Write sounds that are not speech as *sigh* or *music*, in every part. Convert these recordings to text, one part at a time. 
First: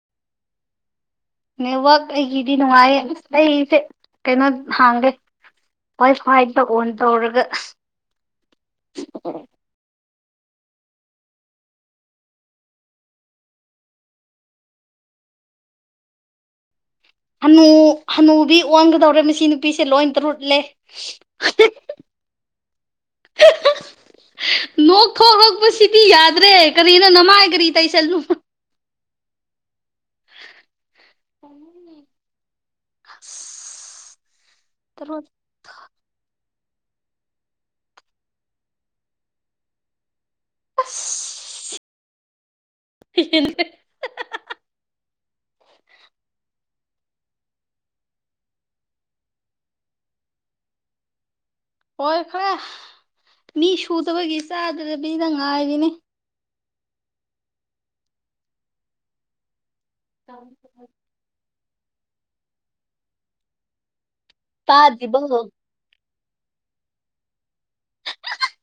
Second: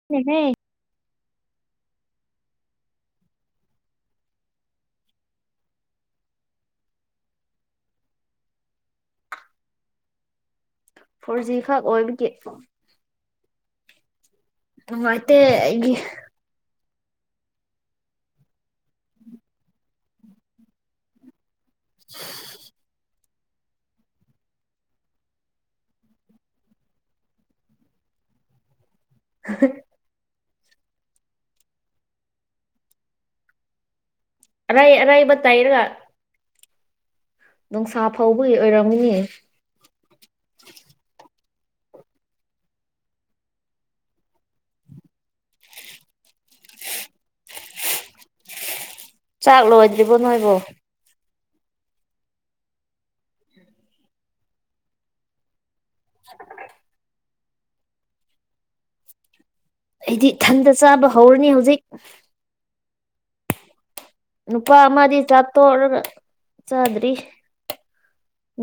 *inaudible* network ꯑꯩꯒꯤꯗꯤ ꯅꯨꯡꯉꯥꯏꯌꯦ ꯑ ꯑꯩꯁꯦ ꯀꯩꯅꯣ ꯍꯥꯡꯒꯦ ꯍ꯭ꯋꯥꯏ ꯈ꯭ꯋꯥꯏ ꯇ ꯑꯣꯟ ꯇꯧꯔꯒ ꯐꯣꯔ ꯖꯤ ꯈꯛ ꯑꯣꯏꯕꯒꯤ ꯅꯨꯡꯉꯥꯏꯇꯦ ꯑꯩꯗꯤ ꯍꯥꯅꯨ ꯍꯅꯨꯕꯤ ꯑꯣꯡꯒꯗꯧꯔꯦ ꯃꯁꯤ ꯅꯨꯄꯤꯁꯦ ꯂꯣꯏ ꯇꯔꯨꯠꯂꯦ *inaudible* ꯍ *unintelligible* ꯅꯣꯛ ꯈꯔꯣꯛꯄꯁꯤꯗꯤ ꯌꯥꯗ꯭ꯔꯦ ꯀꯔꯤꯅ ꯅꯃꯥꯏ ꯀꯔꯤ ꯇꯥꯏꯁꯜꯅꯨ ꯍ ꯍ ꯑꯔꯥꯏ ꯑꯔꯥꯏꯕ ꯇꯥꯏꯔꯒ ꯅꯨꯡꯁꯥ ꯐꯥꯎꯕꯒꯤ ꯑꯣꯏꯔꯝꯒꯅꯤ *inaudible* *inaudible* ꯆꯥꯛ ꯂꯣꯏꯗ꯭ꯔꯤꯕꯣ ꯅꯣꯏꯕꯣ ꯂꯧꯏꯈꯔꯦ ꯃꯤ ꯁꯨꯗꯕꯒꯤ ꯆꯥꯗꯕꯤꯗ ꯉꯥꯏꯔꯤꯅꯤ *inaudible* ꯑꯩꯗꯤ ꯊꯟꯗ ꯆꯥꯕ ꯍꯧꯔꯅꯤ ꯍꯧꯖꯤꯛ ꯅꯨꯄꯥ ꯑꯃꯗꯤ ꯇꯥꯗ꯭ꯔꯤꯕꯣ ꯆꯥ ꯇꯣꯛꯔꯒ ꯆꯥꯗ꯭ꯔꯤ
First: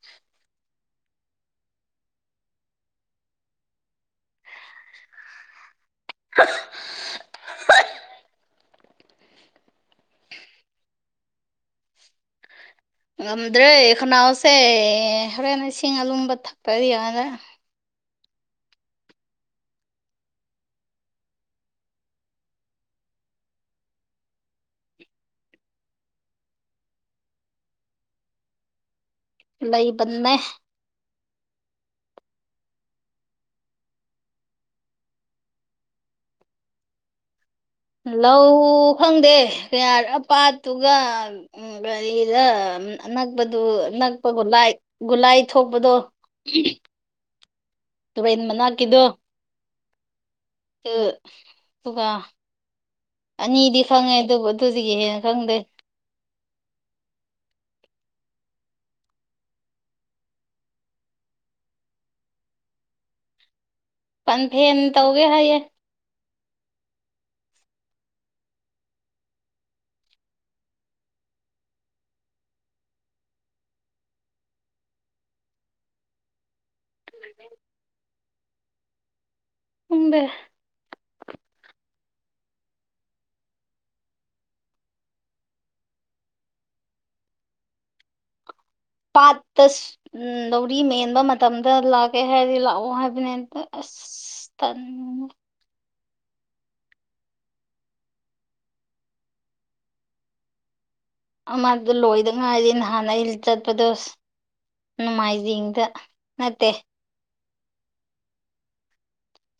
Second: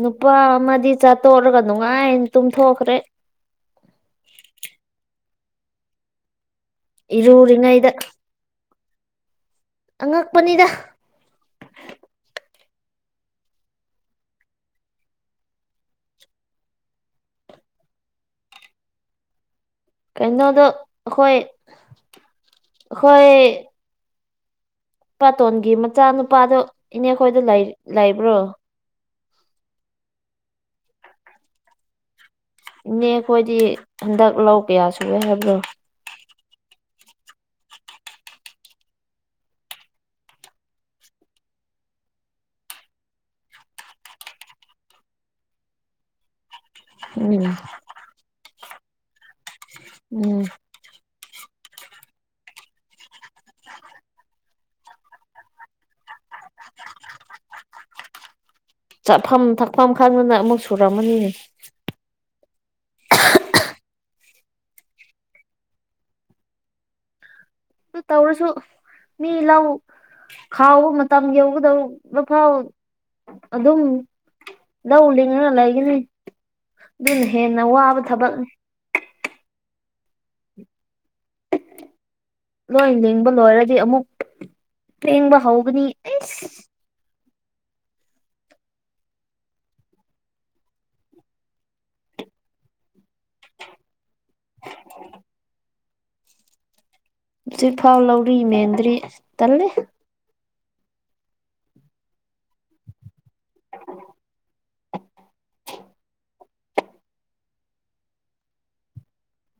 ꯅꯨꯄꯥ ꯑꯃꯗꯤ ꯆꯥꯛ ꯇꯣꯛꯂꯒ ꯅꯨꯡꯉꯥꯏꯅ ꯇꯨꯝꯊꯣꯛꯈ꯭ꯔꯦ ꯀ ꯏꯔꯨꯔꯤꯉꯩꯗ ꯑꯉꯛꯄꯅꯤꯗ ꯉꯝꯗ꯭ꯔꯦ ꯈꯅꯥꯎꯁꯦ ꯍꯣꯔꯦꯟ ꯏꯁꯤꯡ ꯑꯨꯂꯨꯝꯕ ꯊꯛꯇꯗꯤ ꯌꯥꯌꯔꯣꯏ ꯀꯩꯅꯣꯗꯣ ꯑꯩꯈꯣꯏ ꯑꯩꯈꯣꯏ ꯄꯥꯇꯣꯟꯒꯤ ꯃꯆꯥ ꯅꯨꯨꯄꯥꯗꯣ ꯏꯅꯦ ꯈꯣꯏꯗ ꯂꯩꯕ꯭ꯔꯣ ꯂꯩꯕꯅꯦ ꯏꯅꯦ ꯑꯩꯈꯣꯏꯗꯤ ꯍꯟꯗꯛ ꯂꯧ ꯀꯌꯥ ꯁꯨꯏꯦ ꯍꯥꯏꯕ꯭ꯔꯣ ꯂꯧ ꯈꯪꯗꯦ ꯀꯌꯥ ꯑ ꯄꯠꯇꯨꯒ ꯎꯝ ꯒꯥꯔꯤꯗ ꯑꯅꯛꯄꯗꯨ ꯅꯛꯄ ꯒꯨꯂꯥꯏ ꯒꯨꯂꯥꯏ ꯊꯣꯛꯄꯗꯣ ꯎꯝ *unintelligible* ꯎꯝ ꯔꯦꯜꯠ ꯃꯅꯥꯀꯤꯗꯣ ꯎꯝ ꯑꯗꯨ ꯑꯗꯨꯒ ꯑꯅꯤꯗꯤ ꯈꯪꯉꯦ ꯑꯗꯨꯕꯨ ꯑꯗꯨꯁꯤꯒꯤ ꯍꯦꯟꯅ ꯈꯪꯗꯦ ꯆꯥꯐꯝ ꯊꯛꯐꯝ ꯈꯪꯗꯅ ꯑꯃꯨꯛ ꯁꯨꯔꯝꯃꯅꯤꯅꯦ ꯄꯟꯊꯦꯝ ꯇꯧꯒꯦ ꯍꯥꯏꯌꯦ ꯇꯧꯔꯁꯨꯁ ꯃꯤ ꯂꯧ ꯈꯥꯎꯕ ꯃꯇꯝ ꯌꯧꯒꯗꯧ ꯃ ꯐꯥꯎ ꯑꯗꯨꯝ ꯂꯧ ꯂꯤꯡꯂꯒ ꯂꯩꯒꯅꯤ ꯑꯗꯨ ꯍꯦ ꯅ ꯋꯥꯕ ꯊꯕꯛꯅꯤ ꯎꯝꯕꯦ ꯂꯣꯏ ꯂꯤꯡꯕ ꯂꯣꯏꯔꯗꯤ ꯑꯃꯨꯛ ꯂꯤꯡꯕ ꯍꯧꯒꯅꯤ ꯑꯩꯁ ꯄꯥꯠꯇꯁ ꯎꯝ ꯂꯧꯔꯤ ꯃꯦꯟꯕ ꯃꯇꯝꯗ ꯂꯥꯛꯀꯦ ꯍꯥꯏꯔꯗꯤ ꯂꯥꯛꯑꯣ ꯍꯥꯏꯕꯅꯤ ꯑꯁ ꯇꯜ ꯖꯤꯛꯐꯥꯎ ꯂꯧꯔꯤ ꯃꯦꯟꯗ꯭ꯔꯤ ꯇꯜꯂꯦ ꯑꯃꯗꯣ ꯂꯣꯏꯗ ꯉꯏꯔꯤ ꯅꯍꯥꯟ ꯑꯩ ꯆꯠꯄꯗꯣ ꯅꯣꯡꯃꯥꯏꯖꯤꯡꯗ ꯅꯠꯇꯦ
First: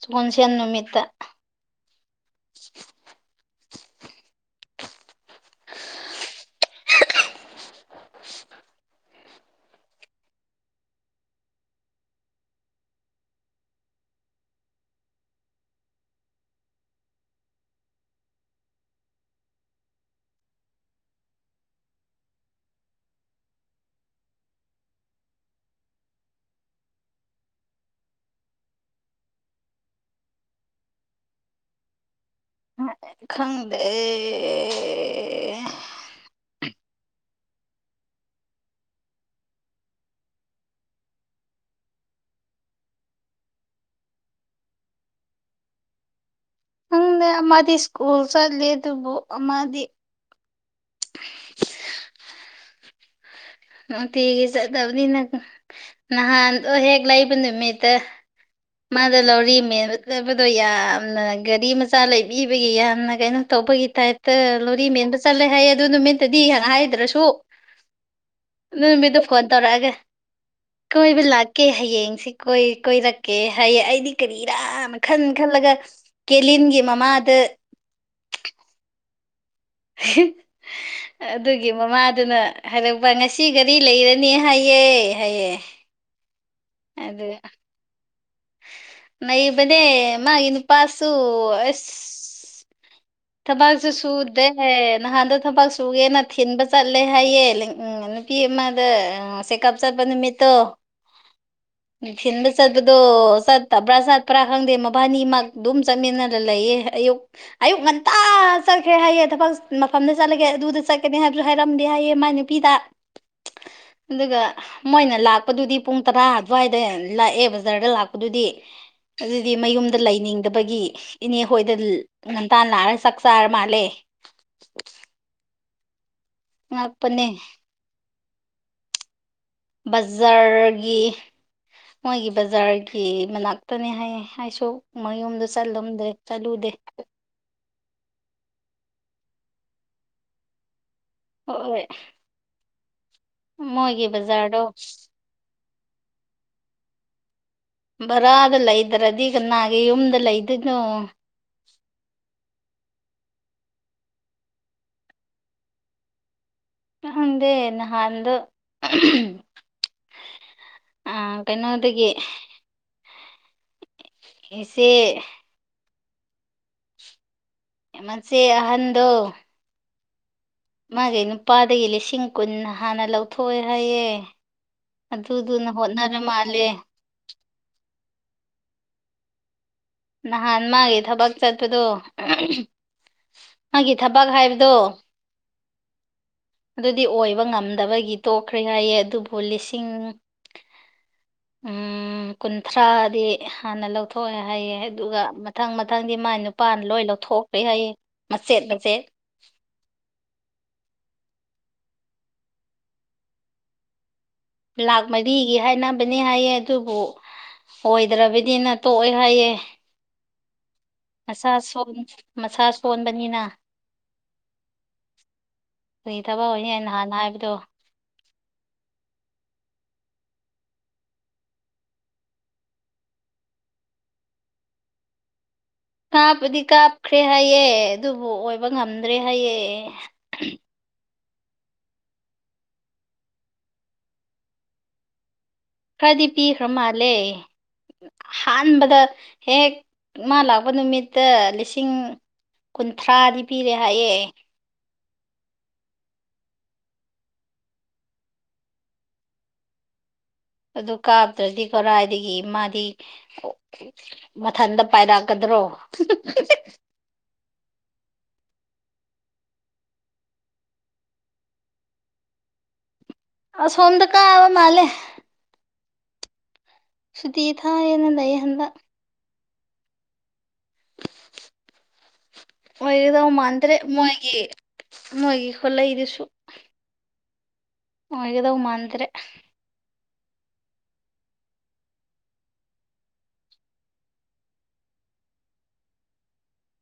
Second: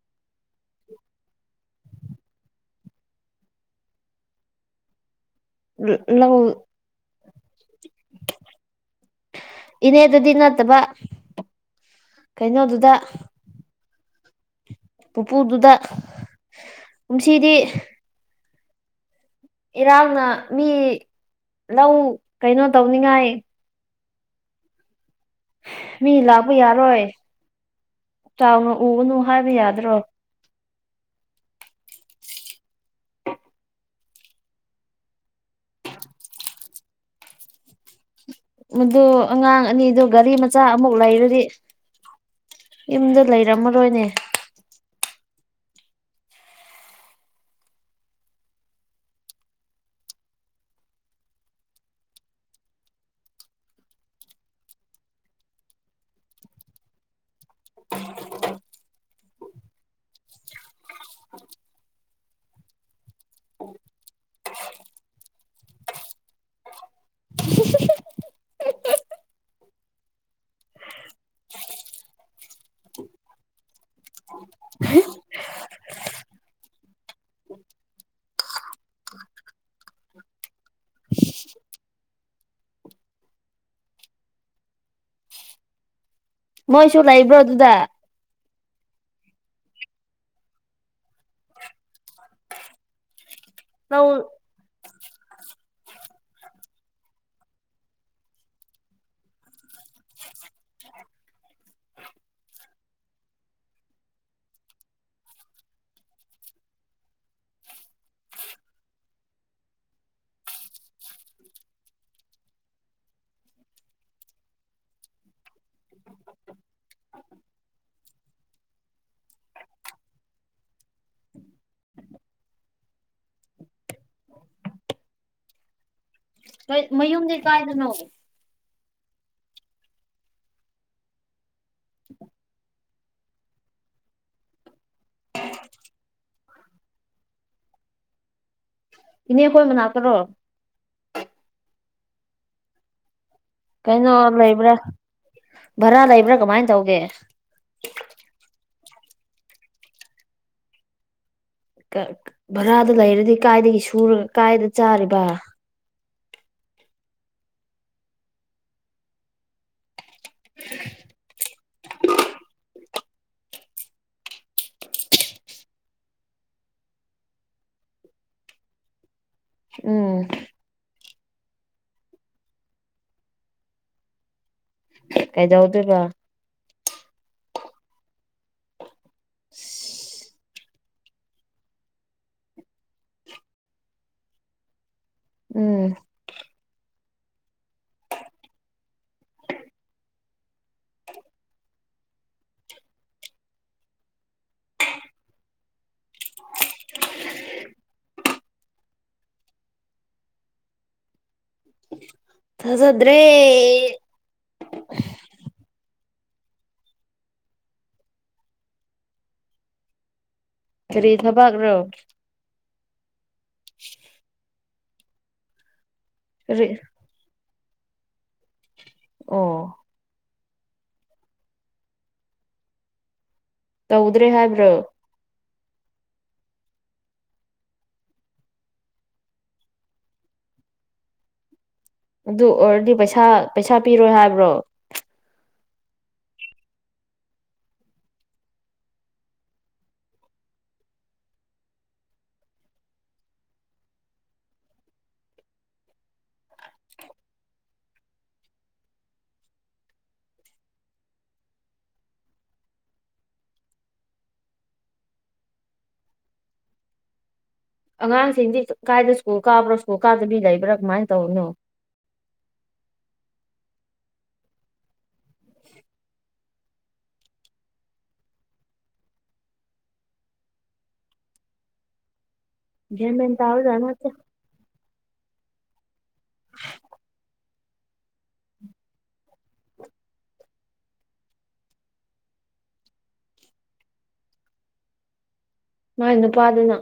ꯁꯥꯒꯣꯟꯁꯦꯟ ꯅꯨꯃꯤꯠꯇ ꯅꯪ ꯏꯅꯦ ꯗꯗꯤ ꯅꯠꯇꯕ ꯀꯩꯅꯣꯗꯨꯗ ꯄꯨꯄꯨꯗꯨꯗ ꯀꯨꯝꯁꯤꯗꯤ ꯏꯔꯥꯡꯅ ꯃꯤ ꯂꯧ ꯀꯩꯅꯣ ꯇꯧꯅꯤꯡꯉꯥꯏ ꯃꯤ ꯂꯥꯛꯄ ꯌꯥꯔꯣꯏ ꯆꯥꯎꯅ ꯎꯒꯅꯨ ꯍꯥꯏꯕ ꯌꯥꯗ꯭ꯔꯣ ꯈꯪꯗꯦ ꯑꯦ ꯃꯗꯨ ꯑꯉꯥꯡ ꯑꯅꯤꯗꯨ ꯒꯥꯔꯤ ꯃꯆꯥ ꯑꯃꯨꯛ ꯂꯩꯔꯗꯤ ꯌꯨꯝꯗ ꯂꯩꯔꯝꯃꯔꯣꯏꯅꯦ ꯈꯪꯗꯦ ꯑꯃꯗꯤ ꯁ꯭ꯀꯨꯜ ꯆꯠꯂꯤ ꯑꯗꯨꯕꯨ ꯑꯃꯗꯤ ꯅꯨꯡꯇꯤꯒꯤ ꯆꯠꯅꯕꯅꯤꯅ ꯅꯍꯥꯟꯗꯣ ꯍꯦꯛ ꯂꯩꯕ ꯅꯨꯃꯤꯠꯇ ꯃꯥꯗ ꯂꯧꯔꯤ ꯃ ꯎꯠꯅꯕꯗꯣ ꯌꯥꯝꯅ ꯒꯥꯔꯤ ꯃꯆꯥ ꯂꯩꯕꯤꯕꯒꯤ ꯌꯥꯝꯅ ꯀꯩꯅꯣ ꯇꯧꯕꯒꯤ ꯇꯥꯏꯄꯇ ꯂꯣꯔꯤ ꯃꯦꯟꯕ ꯆꯠꯂꯦ ꯍꯥꯏꯌꯦ ꯑꯗꯨ ꯅꯨꯃꯤꯠꯇꯗꯤ ꯍꯥꯟꯅ ꯍꯥꯏꯗ꯭ꯔꯁꯨ ꯅꯃꯤꯗꯨ ꯐꯣꯟ ꯇꯧꯔꯑꯒ ꯀꯣꯏꯕ ꯂꯥꯛꯀꯦ ꯍꯌꯦꯡꯁꯤ ꯀꯣꯏ ꯀꯣꯏꯔꯛꯀꯦ ꯑꯩꯗꯤ ꯀꯔꯤꯔꯥ ꯈꯟ ꯈꯜꯂꯒ ꯀꯦꯂꯤꯟꯒꯤ ꯃꯃꯥꯗ ꯍ *unintelligible* ꯑꯗꯨꯒꯤ ꯃꯃꯥꯗꯨꯅ ꯍꯥꯏꯔꯛꯄ ꯉꯁꯤ ꯒꯗꯤ ꯂꯩꯔꯅꯤ ꯍꯥꯏꯌꯦ ꯍꯥꯏꯌꯦ ꯃꯣꯏꯁꯨ ꯑꯗꯨ ꯂꯩꯕ꯭ꯔꯣ ꯑꯗꯨꯗ ꯂꯩꯕꯅꯦ ꯃꯥꯒꯤ ꯅꯨꯄꯥꯁꯨ ꯑꯁ ꯊꯕꯛꯁꯨ ꯂꯧ ꯁꯨꯗ꯭ꯔꯦ ꯅꯍꯥꯟꯗ ꯊꯕꯛ ꯁꯨꯒꯦꯅ ꯊꯤꯟꯕ ꯆꯠꯂꯦ ꯍꯥꯏꯌꯦ ꯎꯝ ꯅꯨꯄꯤ ꯑꯃꯗ ꯆꯦꯛꯀꯞ ꯆꯠꯄ ꯅꯨꯃꯤꯠꯇꯣ ꯊꯤꯟꯕ ꯆꯠꯄꯗꯣ ꯑꯣ ꯆꯠꯇꯕ꯭ꯔꯥ ꯆꯠꯄ꯭ꯔꯥ ꯈꯪꯗꯦ ꯃꯕꯥꯅꯤꯃꯛ ꯑꯗꯨꯝ ꯆꯠꯃꯤꯟꯅꯔꯒꯥ ꯂꯩꯌꯦ ꯑꯌꯨꯛ ꯑꯌꯨꯛ ꯉꯟꯇꯥ ꯆꯠꯈ꯭ꯔꯦ ꯍꯥꯏꯌꯦ ꯊꯕꯛ ꯃꯐꯝꯗ ꯆꯠꯂꯒꯦ ꯑꯗꯨꯗ ꯆꯠꯀꯅꯤ ꯍꯥꯏꯕꯁꯨ ꯍꯥꯏꯔꯝꯗꯦ ꯍꯥꯏꯌꯦ ꯃꯥꯏ ꯅꯨꯄꯤꯗ *inaudible* *unintelligible* ꯑꯗꯨꯒ ꯃꯣꯏꯅ ꯂꯥꯛꯄꯗꯨꯗꯤ ꯄꯨꯡ ꯇꯔꯥ ꯑꯗꯨꯋꯥꯏꯗ ꯂꯥꯛꯑꯦ ꯕꯖꯥꯔꯗ ꯂꯥꯛꯄ ꯑꯗꯨꯗꯤ ꯑꯗꯨꯗꯤ ꯃꯌꯨꯝꯗ ꯂꯩꯅꯤꯡꯗꯕꯒꯤ ꯏꯅꯦ ꯍꯣꯏꯗ ꯉꯟꯇꯥꯅꯥ ꯂꯥꯛꯔꯒ ꯆꯥꯛ ꯆꯥꯔ ꯃꯥꯜꯂꯦ ꯉꯛꯄꯅꯦ ꯃꯌꯨꯝꯗꯤ ꯀꯥꯏꯗꯅꯣ ꯕꯖꯥꯔꯒꯤ ꯃꯣꯏꯒꯤ ꯕꯖꯥꯔꯒꯤ ꯃꯅꯥꯛꯇꯅꯦ ꯍꯥꯏꯌꯦ ꯍꯥꯏꯁꯨ ꯃꯌꯨꯝꯗꯣ ꯆꯠꯂꯝꯗꯦ ꯆꯠꯂꯨꯗꯦ ꯏꯅꯦ ꯈꯣꯏ ꯃꯅꯥꯛꯇꯔꯣ ꯍꯣꯏ ꯍꯣꯏ ꯃꯣꯏꯒꯤ ꯀꯩꯅꯣ ꯕꯖꯥꯔꯗꯣ ꯂꯩꯕ꯭ꯔꯥ ꯚꯔꯥ ꯂꯩꯕ꯭ꯔꯥ ꯀꯃꯥꯏꯅ ꯇꯧꯒꯦ ꯚꯔꯥꯗ ꯂꯩꯇꯔꯗꯤ ꯀꯅꯥꯒꯤ ꯌꯨꯝꯗ ꯂꯩꯗꯣꯏꯅꯣ ꯚꯔꯥꯗ ꯂꯩꯔꯗꯤ ꯀꯥꯏꯗꯒꯤ ꯁꯨꯔꯒ ꯀꯥꯏꯗꯒꯤ ꯆꯥꯔꯤꯕ ꯈꯪꯗꯦ ꯅꯍꯥꯟꯗꯣ ꯎꯝ ꯀꯩꯅꯣꯗꯒꯤ ꯏꯆꯦ ꯃꯆꯦ ꯑꯍꯟꯗꯣ ꯎꯝ ꯃꯥꯒꯤ ꯅꯨꯄꯥꯗꯒꯤ ꯂꯤꯁꯤꯡ ꯀꯨꯟ ꯍꯥꯟꯅ ꯂꯧꯊꯣꯛꯑꯦ ꯍꯥꯏꯌꯦ ꯑꯗꯨꯗꯨꯅ ꯀꯩꯗꯧꯗꯣꯏꯕ ꯍꯣꯠꯅꯔ ꯃꯥꯜꯂꯦ *inaudible* *unintelligible* ꯅꯍꯥꯟ ꯃꯥꯒꯤ ꯊꯕꯛ ꯆꯠꯄꯗꯣ ꯃꯥꯒꯤ ꯊꯕꯛ ꯍꯥꯏꯕꯗꯣ ꯎꯝ ꯑꯗꯨꯗꯤ ꯑꯣꯏꯕ ꯉꯝꯗꯕꯒꯤ ꯇꯣꯛꯈ꯭ꯔꯦ ꯍꯥꯏꯌꯦ ꯑꯗꯨꯕꯨ ꯂꯤꯁꯤꯡ ꯀꯨꯟꯊ꯭ꯔꯥꯗꯤ ꯍꯥꯟꯅ ꯂꯧꯊꯣꯛꯑꯦ ꯍꯥꯏꯌꯦ ꯑꯗꯨꯒ ꯃꯊꯪ ꯃꯊꯪꯗꯤ ꯃꯥꯏ ꯅꯨꯄꯥꯅ ꯂꯣꯏ ꯂꯧꯊꯣꯛꯈ꯭ꯔꯦ ꯍꯥꯏꯌꯦ ꯃꯆꯦꯠ ꯃꯆꯦꯠ ꯊꯖꯥꯗ꯭ꯔꯦ ꯂꯥꯛ ꯃꯔꯤꯒꯤ ꯍꯥꯏꯅꯕꯅꯦ ꯍꯥꯏꯌꯦ ꯑꯗꯨꯕꯨ ꯑꯣꯏꯗ꯭ꯔꯕꯅꯤꯅ ꯇꯣꯛꯑ ꯍꯥꯏꯌꯦ ꯀꯔꯤ ꯃꯁꯥ ꯊꯕꯛꯔꯣ ꯁꯣꯟ ꯃꯁꯥ ꯁꯣꯟꯕꯅꯤꯅ *unintelligible* ꯀ꯭ꯔꯤ ꯊꯕꯛ ꯀꯔꯤ ꯑꯣꯏꯅꯤꯌꯦ ꯅꯍꯥꯟ ꯍꯥꯏꯕꯗꯣ ꯑꯣ ꯇꯧꯗ꯭ꯔꯦ ꯍꯥꯏꯕ꯭ꯔꯣ ꯀꯥꯞꯄꯨꯗꯤ ꯀꯥꯞꯈ꯭ꯔꯦ ꯍꯥꯏꯌꯦ ꯑꯗꯨꯕꯨ ꯑꯣꯏꯕ ꯉꯝꯗ꯭ꯔꯦ ꯍꯥꯏꯑꯦ ꯑꯗꯨ ꯑꯣꯏꯔꯗꯤ ꯄꯩꯁꯥ ꯄꯩꯁꯥ ꯄꯤꯔꯣꯏ ꯍꯥꯏꯕ꯭ꯔꯣ ꯈꯔꯥꯗꯤ ꯄꯤꯈ꯭ꯔꯥ ꯃꯥꯜꯂꯦ ꯑꯍꯥꯟꯕꯗ ꯍꯦꯛ ꯃꯥ ꯂꯥꯛꯄ ꯅꯨꯃꯤꯠꯇ ꯂꯤꯁꯤꯡ ꯀꯨꯟꯊ꯭ꯔꯥꯗꯤ ꯄꯤꯔꯦ ꯍꯥꯏꯌꯦ ꯑꯗꯨ ꯀꯥꯞꯇ꯭ꯔꯗꯤ ꯀꯔꯥꯏꯗꯒꯤ ꯃꯥꯗꯤ ꯃꯊꯟꯇ ꯄꯥꯏꯔꯛꯀꯗ꯭ꯔꯣ ꯑꯉꯥꯡꯁꯤꯡꯗꯤ ꯀꯥꯏꯗ ꯁ꯭ꯀꯨꯜ ꯀꯥꯕ꯭ꯔꯣ ꯁ꯭ꯀꯨꯜ ꯀꯥꯗꯕꯤ ꯂꯩꯕ꯭ꯔꯥ ꯀꯃꯥꯏꯅ ꯇꯧꯔꯤꯅꯣ ꯑꯁꯣꯝꯗ ꯀꯥꯕ ꯃꯥꯜꯂꯦ ꯁꯨꯇꯤ ꯊꯥꯏꯌꯦꯅ ꯂꯩꯌꯦ ꯍꯟꯗꯛ ꯒ꯭ꯌꯥꯟ ꯑꯣꯏꯒꯗꯧ ꯃꯦꯟ ꯃꯥꯟꯗ꯭ꯔꯦ ꯇꯥꯕꯖꯥꯠ ꯅꯠꯇꯦ ꯃꯣꯏꯒꯤ ꯃꯣꯏꯒꯤ ꯈꯨꯜꯂꯩꯗꯨꯁꯨ ꯑꯣꯏꯒꯗꯧ ꯃꯥꯟꯗ꯭ꯔꯦ ꯃꯥꯏ ꯅꯨꯄꯥꯗꯨꯅ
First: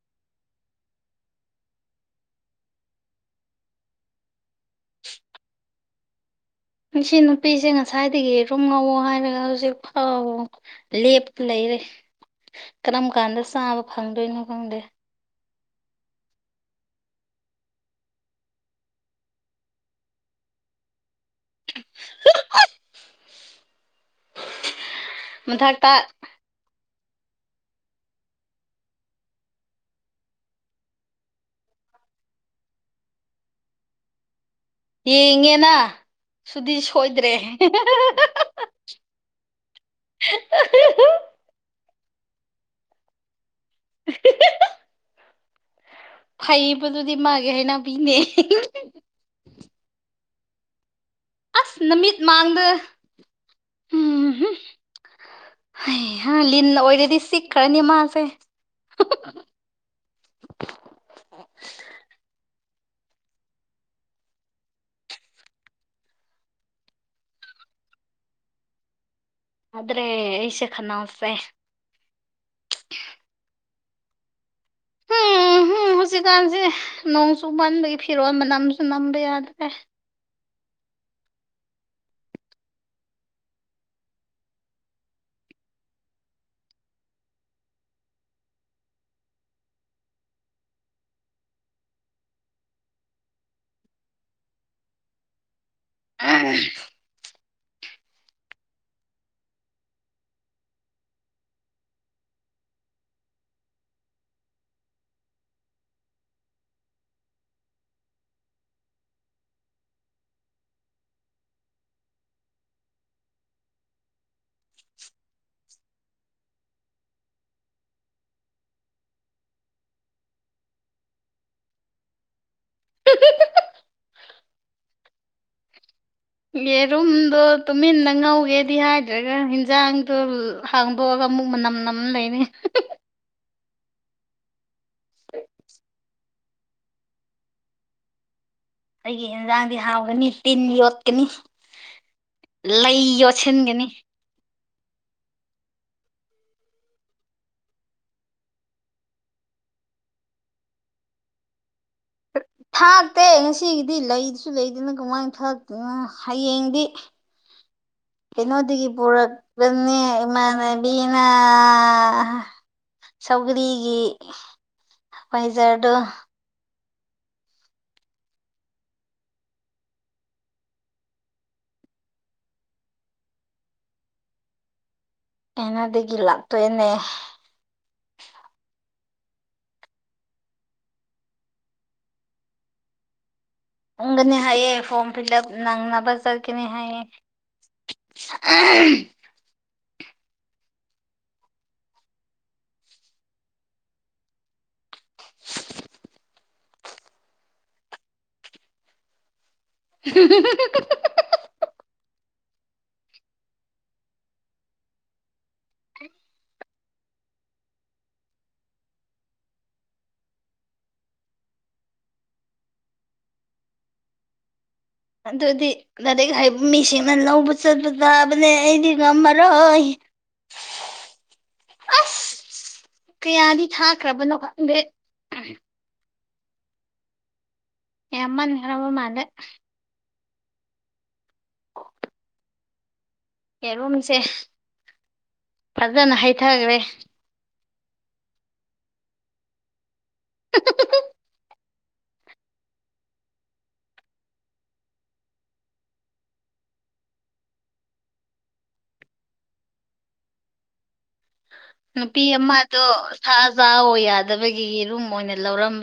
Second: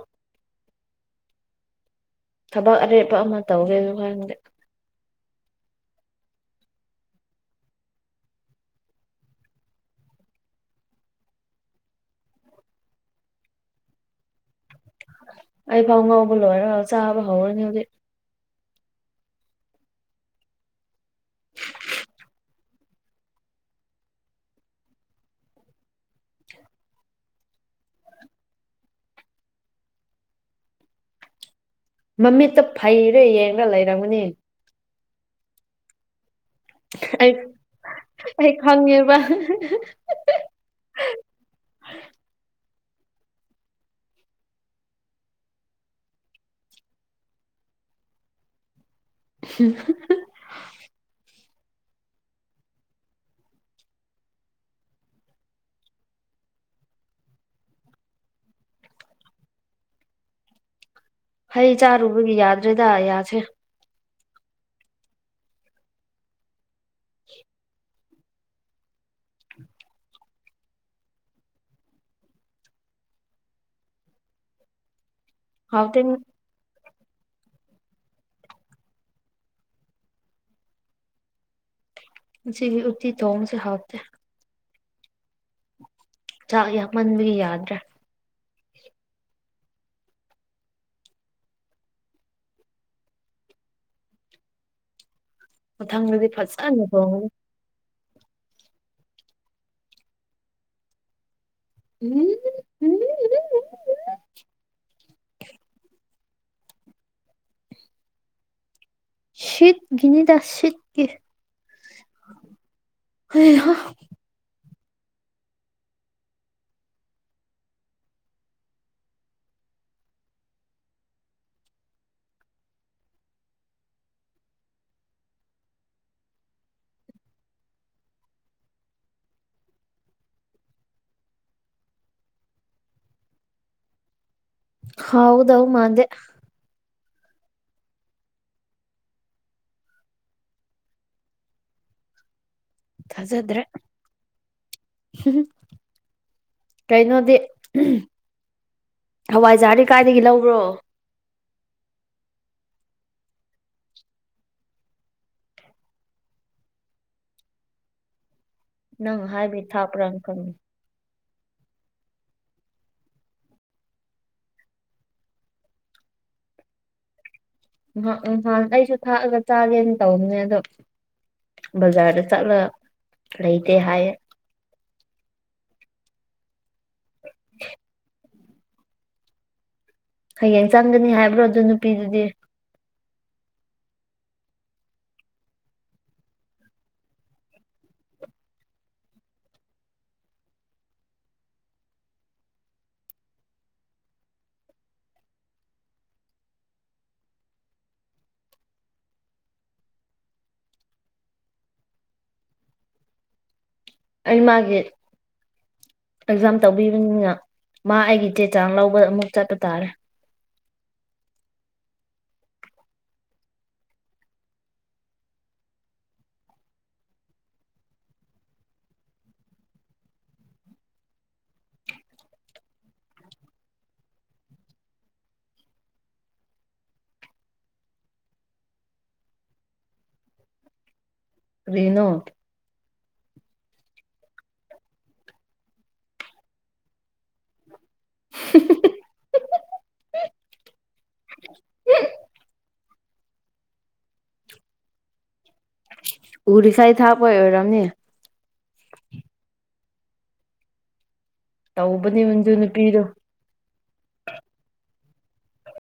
ꯊꯕꯛ ꯑꯔꯦꯞꯄ ꯑꯃ ꯇꯧꯒꯦꯁꯨ ꯈꯟꯗꯦ ꯎꯝ ꯁꯤ ꯅꯨꯄꯤꯁꯦ ꯉꯁꯥꯏꯗꯒꯤ ꯌꯦꯔꯨꯝ ꯉꯧꯑꯣ ꯍꯥꯏꯔꯒ ꯍꯧꯖꯤꯛ ꯐꯥꯎ ꯂꯦꯞꯄ ꯂꯩꯔꯦ ꯀꯔꯝ ꯀꯥꯟꯗ ꯆꯥꯕ ꯐꯪꯗꯣꯏꯅꯣ ꯈꯪꯗꯦ ꯑꯩ ꯐꯥꯎ ꯉꯧꯕ ꯂꯣꯏꯔꯒ ꯆꯥꯕ ꯍꯧꯔꯅꯤ ꯍꯧꯖꯤꯛ ꯍ ꯍ ꯃꯊꯛꯇ ꯃꯃꯤꯠꯇ ꯐꯩꯔꯦ ꯌꯦꯡꯒ ꯂꯩꯔꯝꯒꯅꯤ ꯌꯦꯡꯉꯦꯅ ꯁꯨꯗꯤ ꯁꯣꯏꯗ꯭ꯔꯦ ꯑꯩ ꯍꯤ ꯍꯤ ꯍꯥ ꯑꯩ ꯍꯥꯥ ꯈꯪꯉꯦꯕ ꯍꯥ ꯍꯥ ꯑ ꯍ ꯍ ꯍ ꯍꯍ ꯍ ꯐꯩꯕꯗꯨꯗꯤ ꯃꯥꯒꯦ ꯍꯥꯏꯅꯕꯤꯅꯦ ꯍꯤ ꯍ ꯍ ꯎꯍꯨꯝ ꯍ ꯑꯁ ꯅꯃꯤꯠ ꯃꯥꯡꯗ ꯍꯨꯝ ꯍꯨꯝ ꯍꯩ ꯍꯥ ꯂꯤꯟꯅ ꯑꯣꯏꯔꯗꯤ ꯆꯤꯛꯈ꯭ꯔꯅꯤ ꯃꯥꯁꯦ ꯍ ꯍ ꯍꯩ ꯆꯥꯔꯨꯕꯒꯤ ꯌꯥꯗ꯭ꯔꯦꯗ ꯌꯥꯁꯦ ꯐꯗ꯭ꯔꯦ ꯑꯩꯁꯦ ꯈꯅꯥꯎꯁꯦ ꯍꯨꯡ ꯍꯨꯝ ꯍꯥꯎꯇꯦ ꯍꯧꯖꯤꯛꯀꯥꯟꯁꯦ ꯅꯣꯡ ꯆꯨꯃꯟꯕꯒꯤ ꯐꯤꯔꯣꯜ ꯃꯅꯝꯁꯨ ꯅꯝꯕ ꯌꯥꯗ꯭ꯔꯦ ꯉꯁꯤꯒꯤ ꯎꯇꯤ ꯊꯣꯡꯕꯁꯦ ꯍꯥꯎꯇꯦ ꯆꯥꯛ ꯌꯥꯛꯃꯟꯕꯒꯤ ꯌꯥꯗ꯭ꯔꯦ ꯃꯊꯪꯗꯗꯤ ꯐꯖꯅ ꯊꯣꯡꯉꯒꯦ ꯎꯝ ꯁꯤꯠ ꯒꯤꯅꯤꯗ ꯁꯤꯠ ꯒꯤ ꯍꯩ ꯍꯥ *unintelligible* ꯌꯦꯔꯨꯝꯗꯣ ꯇꯨꯃꯤꯟꯅ ꯉꯧꯒꯦꯗꯤ ꯍꯥꯏꯗ꯭ꯔꯒ ꯍꯤꯟꯖꯥꯡꯗꯣ ꯍꯥꯡꯗꯣꯛꯑꯒ ꯑꯃꯨꯛ ꯃꯅꯝ ꯅꯝ ꯂꯩꯔꯦ ꯍꯨꯡ ꯍꯨꯡ ꯍ ꯍꯥꯎꯒꯗꯕ ꯃꯥꯟꯗꯦ ꯑꯩꯒꯤ ꯏꯟꯖꯥꯡꯗꯤ ꯍꯥꯎꯒꯅꯤ ꯇꯤꯟ ꯌꯣꯠꯀꯅꯤ ꯂꯩ ꯌꯣꯠꯁꯤꯟꯒꯅꯤ ꯍꯨꯝ ꯍꯨꯝ ꯀꯩꯅꯣꯗꯤ ꯎꯝ ꯍꯋꯥꯏꯖꯥꯔꯗꯤ ꯀꯥꯏꯗꯒꯤ ꯂꯧꯕ꯭ꯔꯣ ꯊꯥꯛꯇꯦ ꯉꯁꯤꯒꯤꯗꯤ ꯂꯩꯁꯨ ꯂꯩꯗꯅ ꯀꯃꯥꯏꯅ ꯊꯥꯛꯇꯣꯏꯅꯣ ꯍꯌꯦꯡꯗꯤ ꯀꯩꯅꯣꯗꯒꯤ ꯅꯪ ꯍꯥꯏꯕꯤ ꯄꯨꯔꯛꯄꯅꯤ ꯊꯥꯛꯄ꯭ꯔꯥꯅ ꯈꯪꯉꯦ ꯏꯃꯥꯅ ꯑꯅ ꯁꯧꯒꯔꯤꯒꯤ ꯄꯩꯖꯥꯗꯨ ꯎꯝ ꯍꯥꯟ ꯑꯩꯁꯨ ꯊꯥꯛꯑꯒ ꯆꯥꯒꯦꯅ ꯇꯧꯕꯅꯦ ꯑꯗꯣ ꯕꯖꯥꯔꯗ ꯆꯠꯂꯒ ꯂꯩꯇꯦ ꯍꯥꯏ ꯑꯩꯅꯗꯒꯤ ꯂꯥꯛꯇꯣꯏꯅꯦ *unintelligible* ꯍꯌꯦꯡ ꯆꯪꯒꯅꯤ ꯍꯥꯏꯕ꯭ꯔꯣ ꯑꯗꯨ ꯅꯨꯄꯤꯗꯨꯗꯤ ꯅꯪꯒꯅꯤ ꯍꯥꯏꯌꯦ ꯐꯣꯝ ꯐꯤꯜꯑꯞ ꯅꯪꯅꯕ ꯆꯠꯀꯅꯤ ꯍꯥꯏꯌꯦꯦ ꯁꯥ ꯑꯝ *unintelligible* ꯑꯩ ꯃꯥꯒꯤ ꯑꯦꯛꯖꯥꯝ ꯇꯧꯕꯤꯕꯅꯤꯅ ꯃꯥ ꯑꯩꯒꯤ ꯆꯦ ꯆꯥꯡ ꯂꯧꯕ ꯑꯃꯨꯛ ꯆꯠꯄ ꯇꯥꯔꯦ ꯑꯗꯨꯗꯤ ꯂꯥꯏꯔꯤꯛ ꯍꯩꯕ ꯃꯤꯁꯤꯡꯅ ꯂꯧꯕ ꯆꯠꯄ ꯇꯥꯕꯅꯦ ꯑꯩꯗꯤ ꯉꯝꯃꯔꯣꯏ ꯑꯁ ꯀꯌꯥꯗꯤ ꯊꯥꯈ꯭ꯔꯕꯅꯣ ꯈꯪꯗꯦ ꯌꯥꯝꯃꯟ ꯈ꯭ꯔꯕ ꯃꯥꯜꯂꯦ ꯀꯔꯤꯅꯣ ꯌꯦꯔꯨꯝꯁꯦ ꯐꯖꯅ ꯍꯩꯊꯈ꯭ꯔꯦ *unintelligible* ꯎꯔꯤꯁꯥꯏ ꯊꯥꯛꯄꯩ ꯑꯣꯏꯔꯝꯅꯤ ꯇꯧꯕꯅꯦ ꯅꯨꯄꯤ ꯑꯗꯨ ꯑꯃꯗꯣ ꯅꯨꯄꯤꯗꯣ ꯁꯥ ꯆꯥꯑꯣ ꯌꯥꯗꯕꯒꯤ ꯌꯦꯔꯨꯝ ꯑꯣꯏꯅ ꯂꯧꯔ